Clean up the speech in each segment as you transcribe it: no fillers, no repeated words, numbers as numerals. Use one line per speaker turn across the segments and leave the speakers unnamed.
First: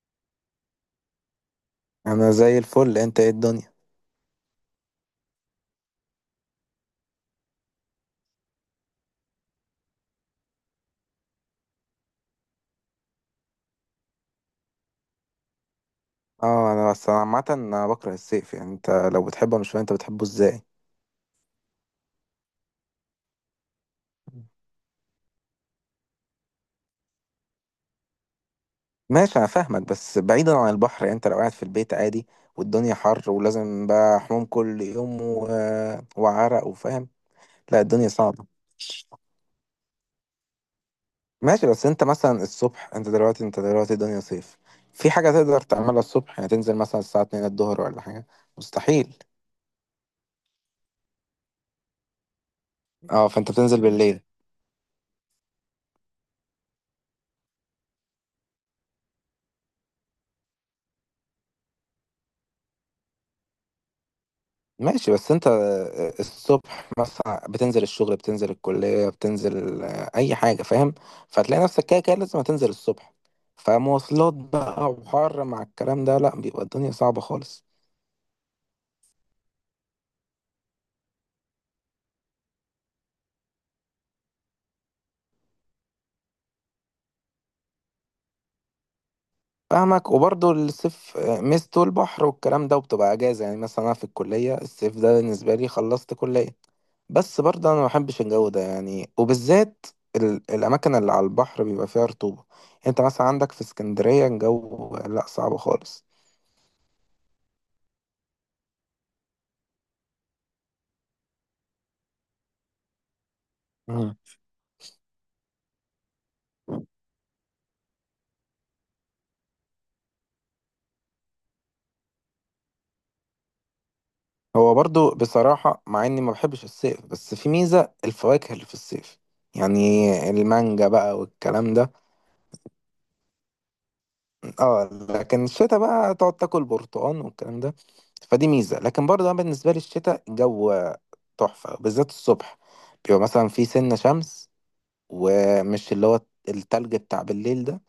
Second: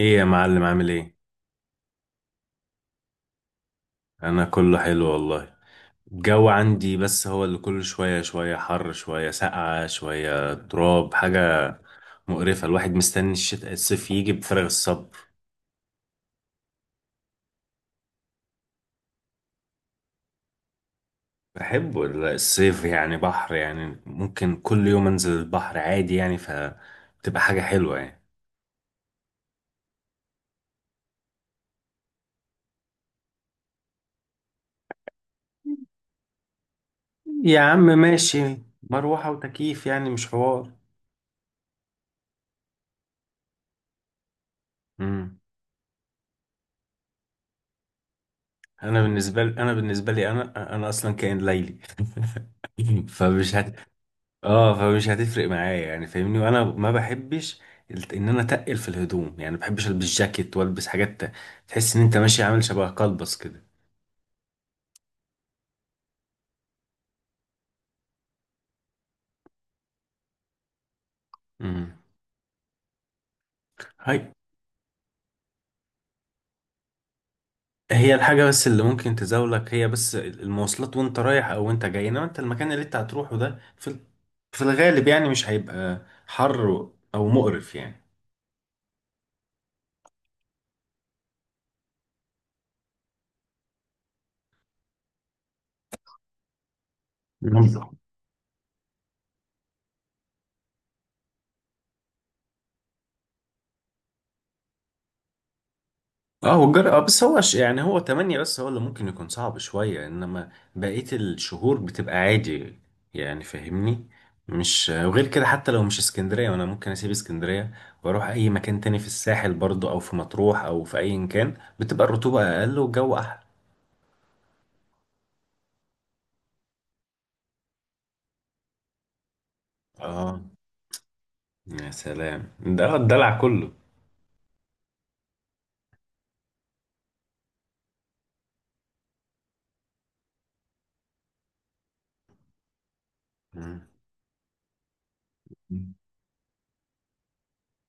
ايه يا معلم، عامل ايه؟
انا زي الفل، انت ايه الدنيا؟
انا كله حلو والله. الجو عندي بس هو اللي كل شوية شوية حر، شوية ساقعة، شوية تراب، حاجة مقرفة. الواحد مستني الشتاء الصيف يجي بفارغ الصبر.
اه، انا بس أنا عامه انا بكره الصيف، يعني انت لو بتحبه مش فاهم انت بتحبه ازاي.
بحبه الصيف، يعني بحر، يعني ممكن كل يوم انزل البحر عادي يعني، فبتبقى حاجة حلوة يعني.
ماشي انا فاهمك، بس بعيدا عن البحر يعني انت لو قاعد في البيت عادي والدنيا حر ولازم بقى حموم كل يوم وعرق وفاهم.
يا عم
لا الدنيا صعبه.
ماشي. مروحة وتكييف يعني، مش حوار.
ماشي بس انت مثلا الصبح، انت دلوقتي الدنيا صيف، في حاجه
امم.
تقدر تعملها الصبح؟ يعني تنزل مثلا الساعه 2 الظهر ولا حاجه؟
انا
مستحيل.
بالنسبة لي انا بالنسبة لي انا انا اصلا كائن ليلي
اه فانت
فمش هت
بتنزل بالليل.
اه فمش هتفرق معايا يعني، فاهمني. وانا ما بحبش الت- ان انا اتقل في الهدوم، يعني ما بحبش البس جاكيت والبس حاجات تحس ان انت ماشي عامل شبه قلبص كده.
ماشي بس انت الصبح مثلا بتنزل الشغل، بتنزل الكلية، بتنزل اي حاجة فاهم، فتلاقي نفسك
امم.
كده كده لازم هتنزل الصبح،
هاي.
فمواصلات بقى وحر مع الكلام ده، لا بيبقى الدنيا صعبة خالص.
هي الحاجه بس اللي ممكن تزاولك هي بس المواصلات وانت رايح او وانت جاي، انما انت المكان اللي انت هتروحه ده في في الغالب يعني مش هيبقى حر او مقرف يعني.
فاهمك، وبرضه الصيف ميزته البحر والكلام ده، وبتبقى اجازة يعني مثلا انا في الكلية الصيف ده بالنسبة لي خلصت كلية. بس برضه انا ما
مم.
بحبش الجو ده يعني، وبالذات الاماكن اللي على البحر بيبقى فيها رطوبة، يعني انت مثلا عندك في اسكندرية الجو لا صعب خالص.
اه، هو الجر. اه بس هو يعني هو تمانية، بس هو اللي ممكن يكون صعب شوية، انما بقية الشهور بتبقى عادي يعني، فاهمني.
مم.
مش وغير كده حتى لو مش اسكندرية وانا ممكن اسيب اسكندرية واروح اي مكان تاني في الساحل برضو، او في مطروح او في اي مكان، بتبقى الرطوبة اقل والجو احلى.
هو برضو بصراحة مع اني ما بحبش الصيف، بس في ميزة الفواكه اللي في الصيف يعني،
اه.
المانجا بقى والكلام
يا
ده.
سلام، ده الدلع كله.
اه. لكن الشتاء بقى تقعد تاكل برتقال والكلام ده، فدي ميزة. لكن برضو انا بالنسبة لي الشتاء الجو تحفة، بالذات الصبح بيبقى مثلا في
مم.
سنة شمس، ومش اللي هو التلج بتاع بالليل ده،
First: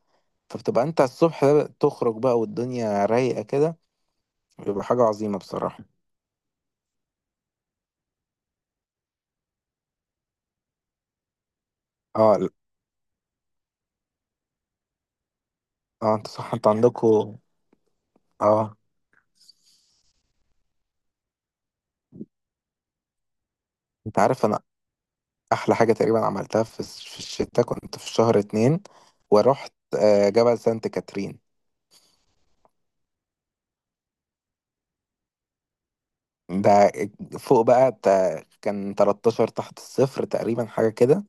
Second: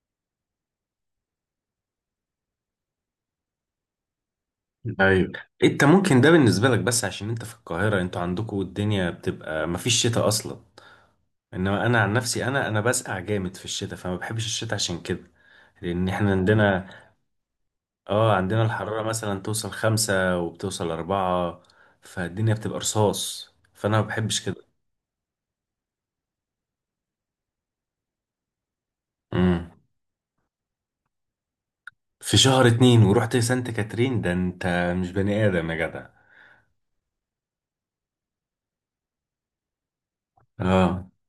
فبتبقى انت الصبح تخرج بقى والدنيا رايقة كده، بيبقى حاجة
ايوه.
عظيمة
انت
بصراحة.
ممكن ده بالنسبة لك بس عشان انت في القاهرة، انتوا عندكوا الدنيا بتبقى مفيش شتاء اصلا. انما انا عن نفسي
اه.
انا بسقع جامد في الشتاء، فما بحبش الشتاء عشان كده. لان
اه انت
احنا
صح، انت
عندنا.
عندكوا.
اه، عندنا
اه.
الحرارة مثلا توصل 5 وبتوصل 4. فالدنيا بتبقى رصاص، فانا ما
انت
بحبش
عارف انا
كده.
احلى حاجه تقريبا عملتها في في الشتاء، كنت في شهر اتنين
امم.
ورحت جبل سانت كاترين.
في شهر اتنين ورحت سانت كاترين، ده انت مش بني ادم يا جدع.
ده فوق بقى كان 13 تحت الصفر تقريبا
اه
حاجه كده،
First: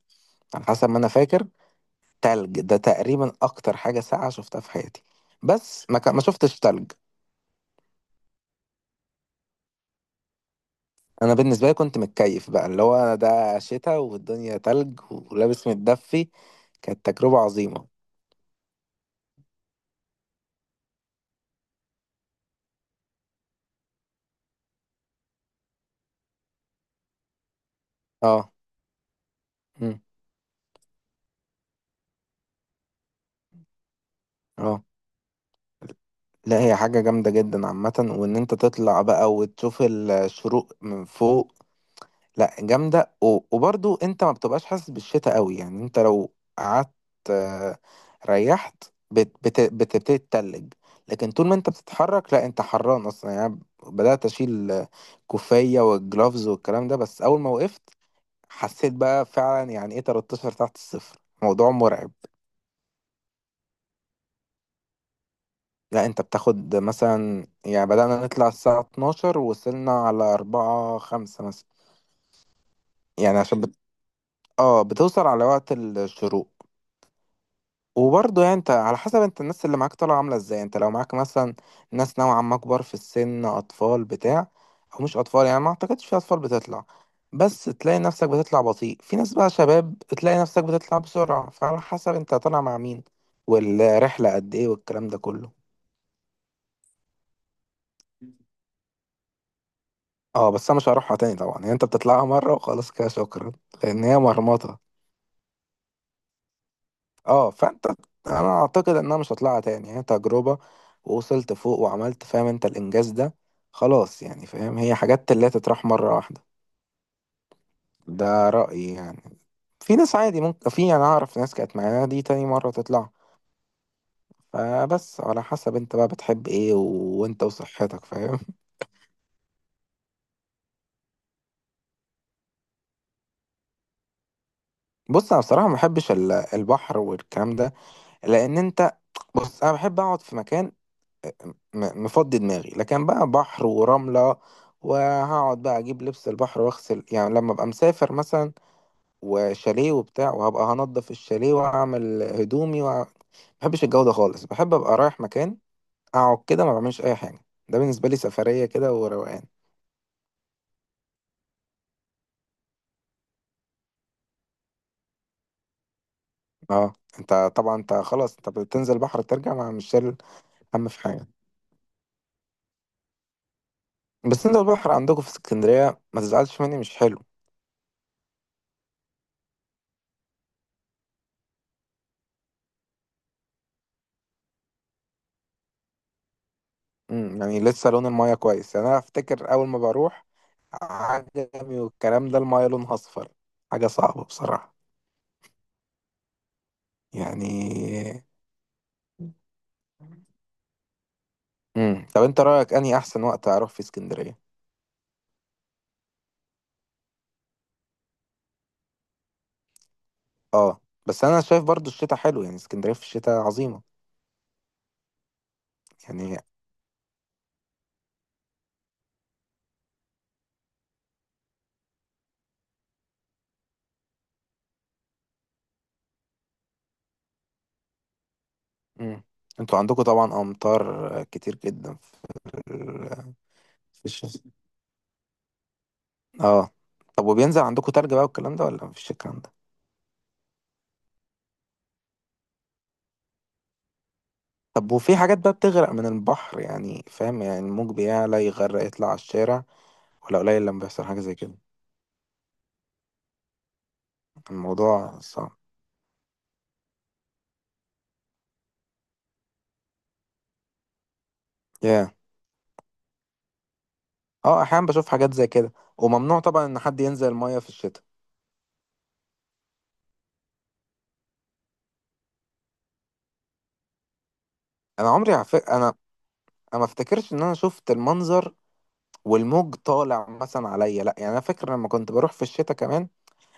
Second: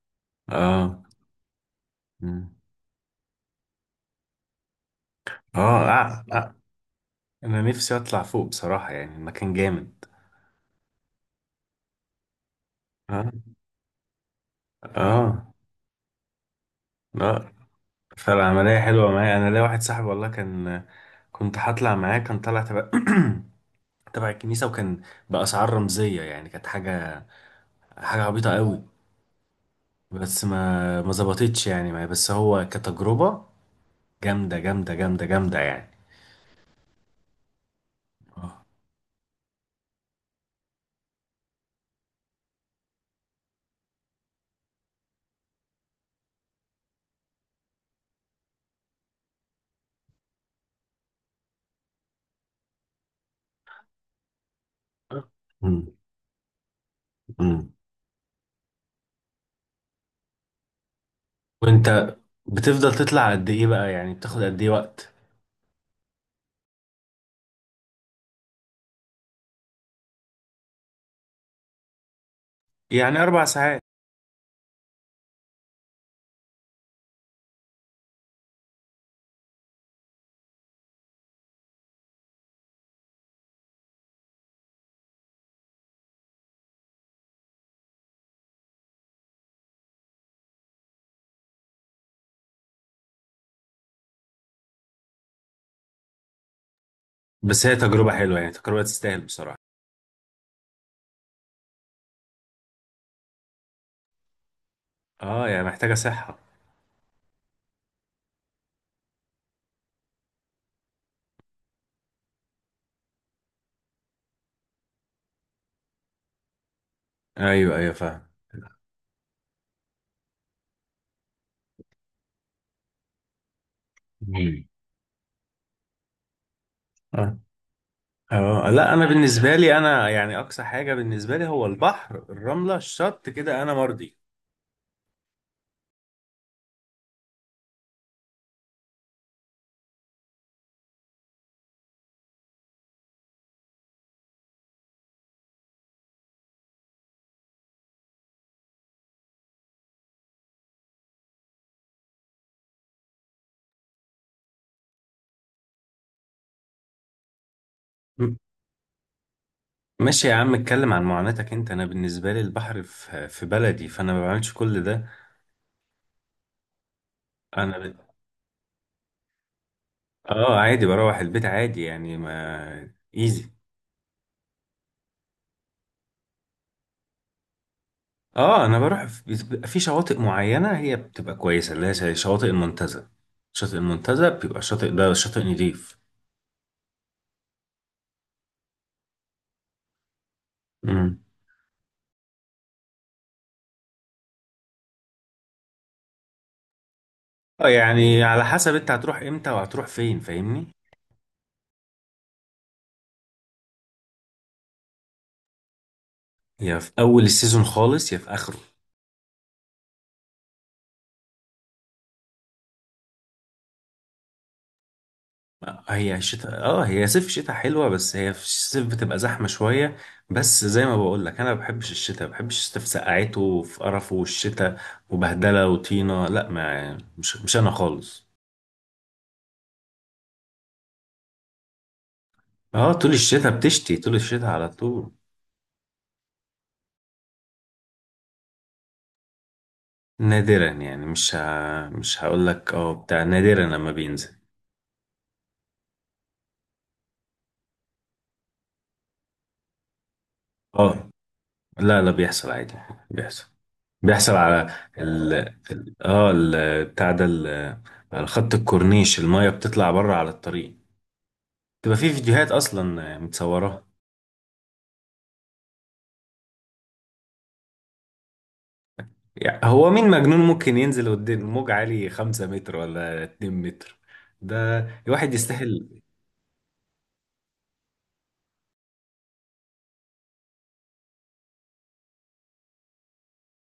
على حسب ما
اه.
انا فاكر.
مم.
تلج ده تقريبا اكتر حاجه ساقعه شفتها في حياتي، بس
اه
ما
آه، آه.
شفتش تلج.
انا نفسي اطلع فوق بصراحة، يعني المكان جامد.
انا بالنسبه لي كنت متكيف بقى، اللي هو أنا
اه
ده شتاء والدنيا تلج
اه
ولابس متدفي، كانت تجربه
اه.
عظيمه.
فالعملية حلوة معايا. أنا ليا واحد صاحبي والله كان، كنت هطلع معاه كان طالع تبع تبع الكنيسة، وكان بأسعار رمزية، يعني كانت حاجة
اه.
عبيطة قوي.
مم.
بس ما ظبطتش يعني معايا، بس هو كتجربة جامدة
اه
جامدة جامدة جامدة يعني.
لا هي حاجة جامدة جدا عامة، وان انت
آه.
تطلع بقى وتشوف الشروق من فوق لا جامدة. وبرضو انت ما بتبقاش حاسس بالشتاء قوي يعني، انت لو قعدت آه، ريحت بتبتدي تتلج، لكن طول ما انت بتتحرك لا انت حران اصلا. يعني أنا بدأت اشيل كوفية
مم.
والجلافز والكلام ده، بس اول ما
مم.
وقفت حسيت بقى فعلا يعني ايه 13 تحت الصفر، موضوع مرعب.
وأنت بتفضل تطلع قد إيه بقى يعني؟ بتاخد قد إيه وقت؟
لا انت بتاخد مثلا، يعني بدأنا نطلع الساعة 12 ووصلنا على 4 5 مثلا،
يعني
يعني
أربع ساعات
اه بتوصل على وقت الشروق. وبرضه يعني انت على حسب انت الناس اللي معاك طالعة عاملة ازاي، انت لو معاك مثلا ناس نوعا ما كبار في السن، اطفال بتاع، او مش اطفال يعني ما اعتقدش في اطفال بتطلع، بس تلاقي نفسك بتطلع بطيء، في ناس بقى شباب تلاقي نفسك بتطلع بسرعة، فعلى حسب انت طالع مع مين والرحلة قد ايه والكلام ده كله.
بس هي تجربة حلوة، يعني تجربة تستاهل بصراحة.
اه بس انا مش هروحها تاني طبعا، يعني انت بتطلعها مره وخلاص كده شكرا، لان هي مرمطه.
اه، يعني محتاجة صحة.
اه فانت، انا اعتقد ان انا مش هطلعها تاني، يعني تجربه ووصلت فوق وعملت فاهم انت الانجاز ده، خلاص يعني فاهم، هي حاجات اللي تتراح مره واحده.
ايوه ايوه فاهم.
ده رايي يعني، في ناس عادي ممكن، في انا اعرف ناس كانت معانا دي تاني مره تطلع، فبس على حسب انت بقى بتحب ايه
مم.
وانت وصحتك فاهم.
اه لا، انا بالنسبه لي انا، يعني اقصى حاجه بالنسبه لي هو البحر، الرمله الشط كده انا مرضي.
بص انا بصراحه ما بحبش البحر والكلام ده، لان انت، بص انا بحب اقعد في مكان مفضي دماغي، لكن بقى بحر ورملة وهقعد بقى اجيب لبس البحر واغسل، يعني لما ابقى مسافر مثلا وشاليه وبتاع وهبقى هنضف الشاليه واعمل هدومي ما بحبش الجو ده خالص. بحب ابقى رايح مكان اقعد كده ما بعملش اي حاجة، ده بالنسبة لي
م-
سفرية كده وروقان.
ماشي يا عم اتكلم عن معاناتك انت، انا بالنسبه لي البحر في بلدي، فانا ما بعملش كل ده.
اه انت
انا
طبعا
ب...
انت خلاص انت بتنزل بحر ترجع ما مش شايل
اه عادي،
هم في
بروح
حاجة.
البيت عادي يعني، ما ايزي.
بس انت البحر عندكم في اسكندرية ما تزعلش مني مش حلو.
اه، بيبقى في شواطئ معينه هي بتبقى كويسه، اللي هي زي شواطئ المنتزه. شاطئ المنتزه بيبقى الشاطئ ده شاطئ نضيف.
امم، يعني لسه لون المايه كويس؟ يعني انا افتكر اول ما بروح
امم.
عجمي والكلام ده المايه لونها اصفر، حاجه صعبه بصراحه
اه
يعني.
يعني على حسب انت هتروح امتى وهتروح فين، فاهمني.
امم، طب انت رايك اني احسن وقت اروح في اسكندريه؟
هي في اول السيزون خالص يا في اخره.
اه بس انا شايف برضو الشتاء حلو يعني، اسكندريه في الشتاء عظيمه يعني.
هي صيف شتاء حلوه، بس هي في الصيف بتبقى زحمه شويه. بس زي ما بقول لك انا ما بحبش الشتاء، ما بحبش الشتاء في سقعته وفي قرفه والشتاء وبهدله وطينه، لا، ما مش انا خالص.
امم. انتوا عندكم طبعا امطار كتير جدا في
اه، طول
ال-
الشتاء بتشتي،
في
طول الشتاء
الشتاء.
على طول.
اه. طب وبينزل عندكم تلج بقى والكلام ده ولا مفيش الكلام ده؟
نادرا، يعني مش هقول لك اه بتاع، نادرا لما بينزل.
طب وفي حاجات بقى بتغرق من البحر يعني فاهم، يعني الموج بيعلى يغرق يطلع على الشارع، ولا قليل لما بيحصل
اه
حاجه زي كده؟
لا لا، بيحصل عادي، بيحصل بيحصل على،
الموضوع صعب.
اه الخط الكورنيش المايه بتطلع بره على الطريق، تبقى في
ياه.
فيديوهات اصلا متصوراها.
اه احيانا بشوف حاجات زي كده، وممنوع طبعا ان حد ينزل المية في الشتاء.
يعني هو مين مجنون ممكن ينزل قدام موج عالي 5 متر ولا 2 متر؟ ده الواحد
انا،
يستاهل.
انا ما افتكرش ان انا شفت المنظر والموج طالع مثلا عليا لا، يعني انا فاكر لما كنت بروح في الشتاء كمان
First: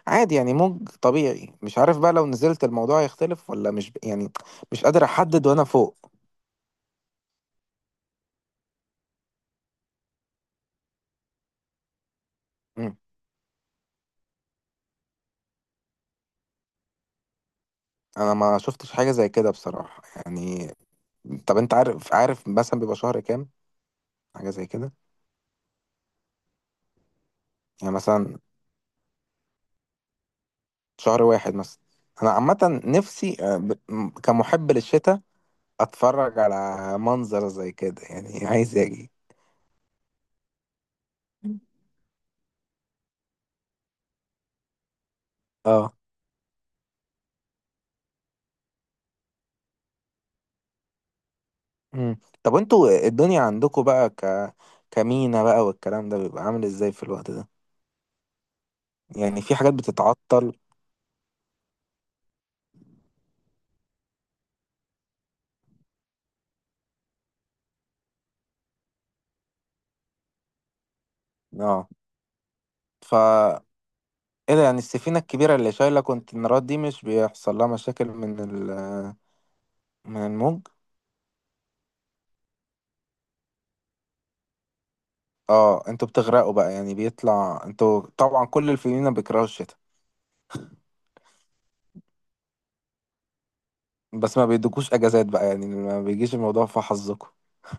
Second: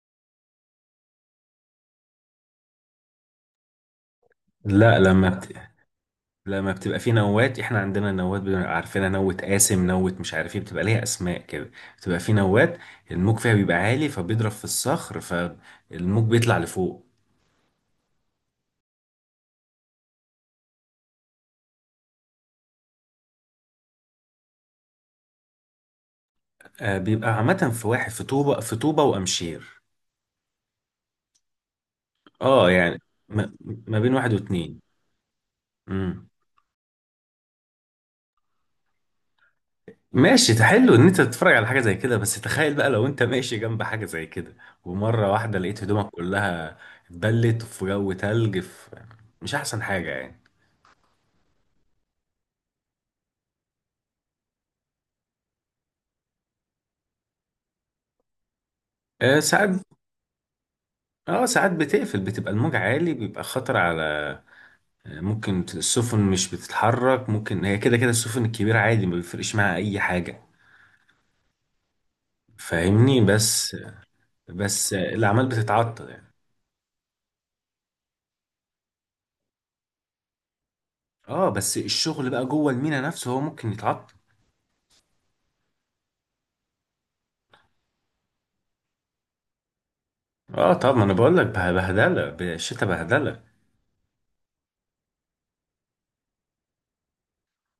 عادي يعني موج طبيعي، مش عارف بقى لو نزلت الموضوع يختلف ولا مش ب... يعني مش
لا
قادر احدد وانا فوق.
لما بتبقى في نوات، احنا عندنا نوات بنبقى عارفينها، نوة قاسم، نوة مش عارف ايه، بتبقى ليها اسماء كده. بتبقى في نوات
مم.
الموج فيها بيبقى عالي، فبيضرب في الصخر فالموج بيطلع لفوق.
انا ما شفتش حاجة زي كده بصراحة يعني. طب انت عارف، عارف مثلا بيبقى شهر كام حاجة زي كده؟
آه، بيبقى عامة في
يعني
واحد في
مثلا
طوبة، في طوبة وأمشير.
شهر واحد مثلا، انا
اه
عامة
يعني
نفسي
ما, ما بين واحد
كمحب
واتنين.
للشتاء
امم.
اتفرج على منظر زي كده، يعني عايز اجي.
ماشي، ده حلو ان انت تتفرج على حاجه زي كده، بس تخيل بقى لو انت ماشي جنب حاجه زي كده ومره واحده لقيت
اه.
هدومك كلها اتبلت في جو تلج، في مش احسن حاجه يعني.
مم. طب انتوا الدنيا عندكم بقى كمينا بقى والكلام ده بيبقى عامل ازاي في الوقت ده؟
آه
يعني في
ساعات.
حاجات بتتعطل؟
اه ساعات بتقفل، بتبقى الموج عالي بيبقى خطر على، آه، ممكن السفن مش بتتحرك، ممكن هي كده كده السفن الكبيره عادي ما بيفرقش معاها اي حاجه،
اه ف،
فاهمني، بس
ايه ده يعني
بس
السفينة
الاعمال
الكبيرة اللي شايلة
بتتعطل يعني.
كونتينرات دي مش بيحصل لها مشاكل من الموج؟
اه بس الشغل بقى جوه المينا نفسه هو ممكن يتعطل.
اه انتوا بتغرقوا بقى، يعني بيطلع، انتوا طبعا كل الفينا بيكرهوا الشتاء.
اه طب ما انا بقول لك بهدله، بالشتا بهدله.
بس ما بيدوكوش اجازات بقى يعني؟ ما بيجيش الموضوع في حظكم.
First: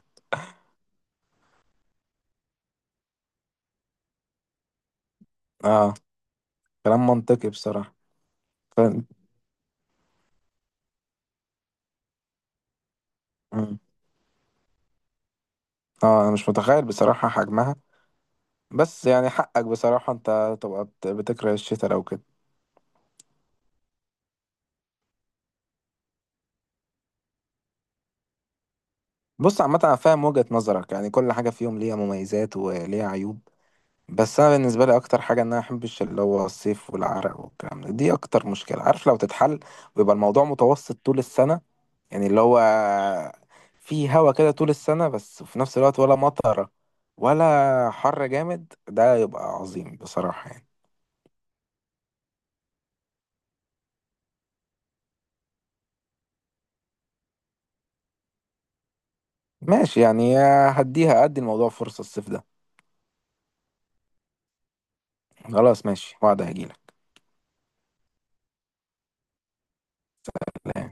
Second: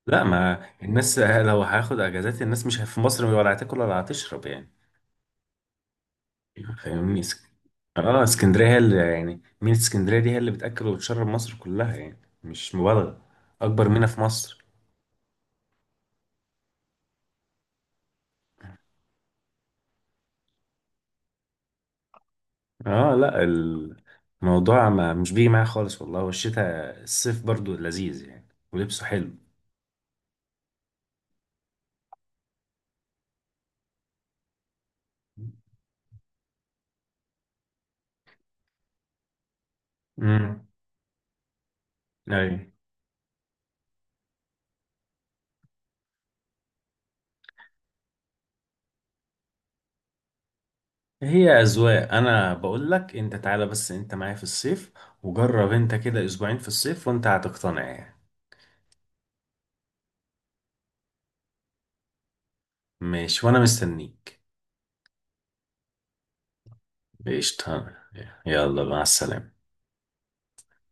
لا، ما الناس لو هاخد اجازات الناس مش في مصر ولا هتاكل ولا هتشرب يعني،
اه كلام
فاهمني.
منطقي بصراحة.
اه، اسكندريه هي
ف...
اللي يعني، مينا اسكندريه دي هي اللي بتاكل وتشرب مصر كلها يعني، مش مبالغه. اكبر مينا في مصر.
اه انا مش متخيل بصراحة حجمها. بس يعني حقك بصراحة انت تبقى بتكره الشتاء لو كده.
اه لا، الموضوع ما مش بيجي معايا خالص والله، والشتاء الصيف برضو لذيذ يعني ولبسه حلو.
بص عامة انا فاهم وجهة نظرك، يعني كل حاجة فيهم ليها مميزات وليها عيوب، بس انا بالنسبة لي اكتر حاجة ان انا احبش اللي هو الصيف والعرق والكلام ده، دي اكتر مشكلة عارف لو تتحل ويبقى الموضوع متوسط طول السنة، يعني اللي هو
امم.
في هوا كده طول السنة بس في نفس الوقت ولا مطرة ولا حر جامد، ده يبقى عظيم بصراحة يعني.
هي أذواق، أنا بقول لك أنت تعالى بس أنت معايا في الصيف وجرب أنت كده أسبوعين في الصيف، وأنت هتقتنع يعني.
ماشي يعني، هديها ادي الموضوع فرصة الصيف ده.
ماشي وأنا مستنيك.
خلاص ماشي، وعد هجيلك.
قشطة. يلا مع السلامة.
لا.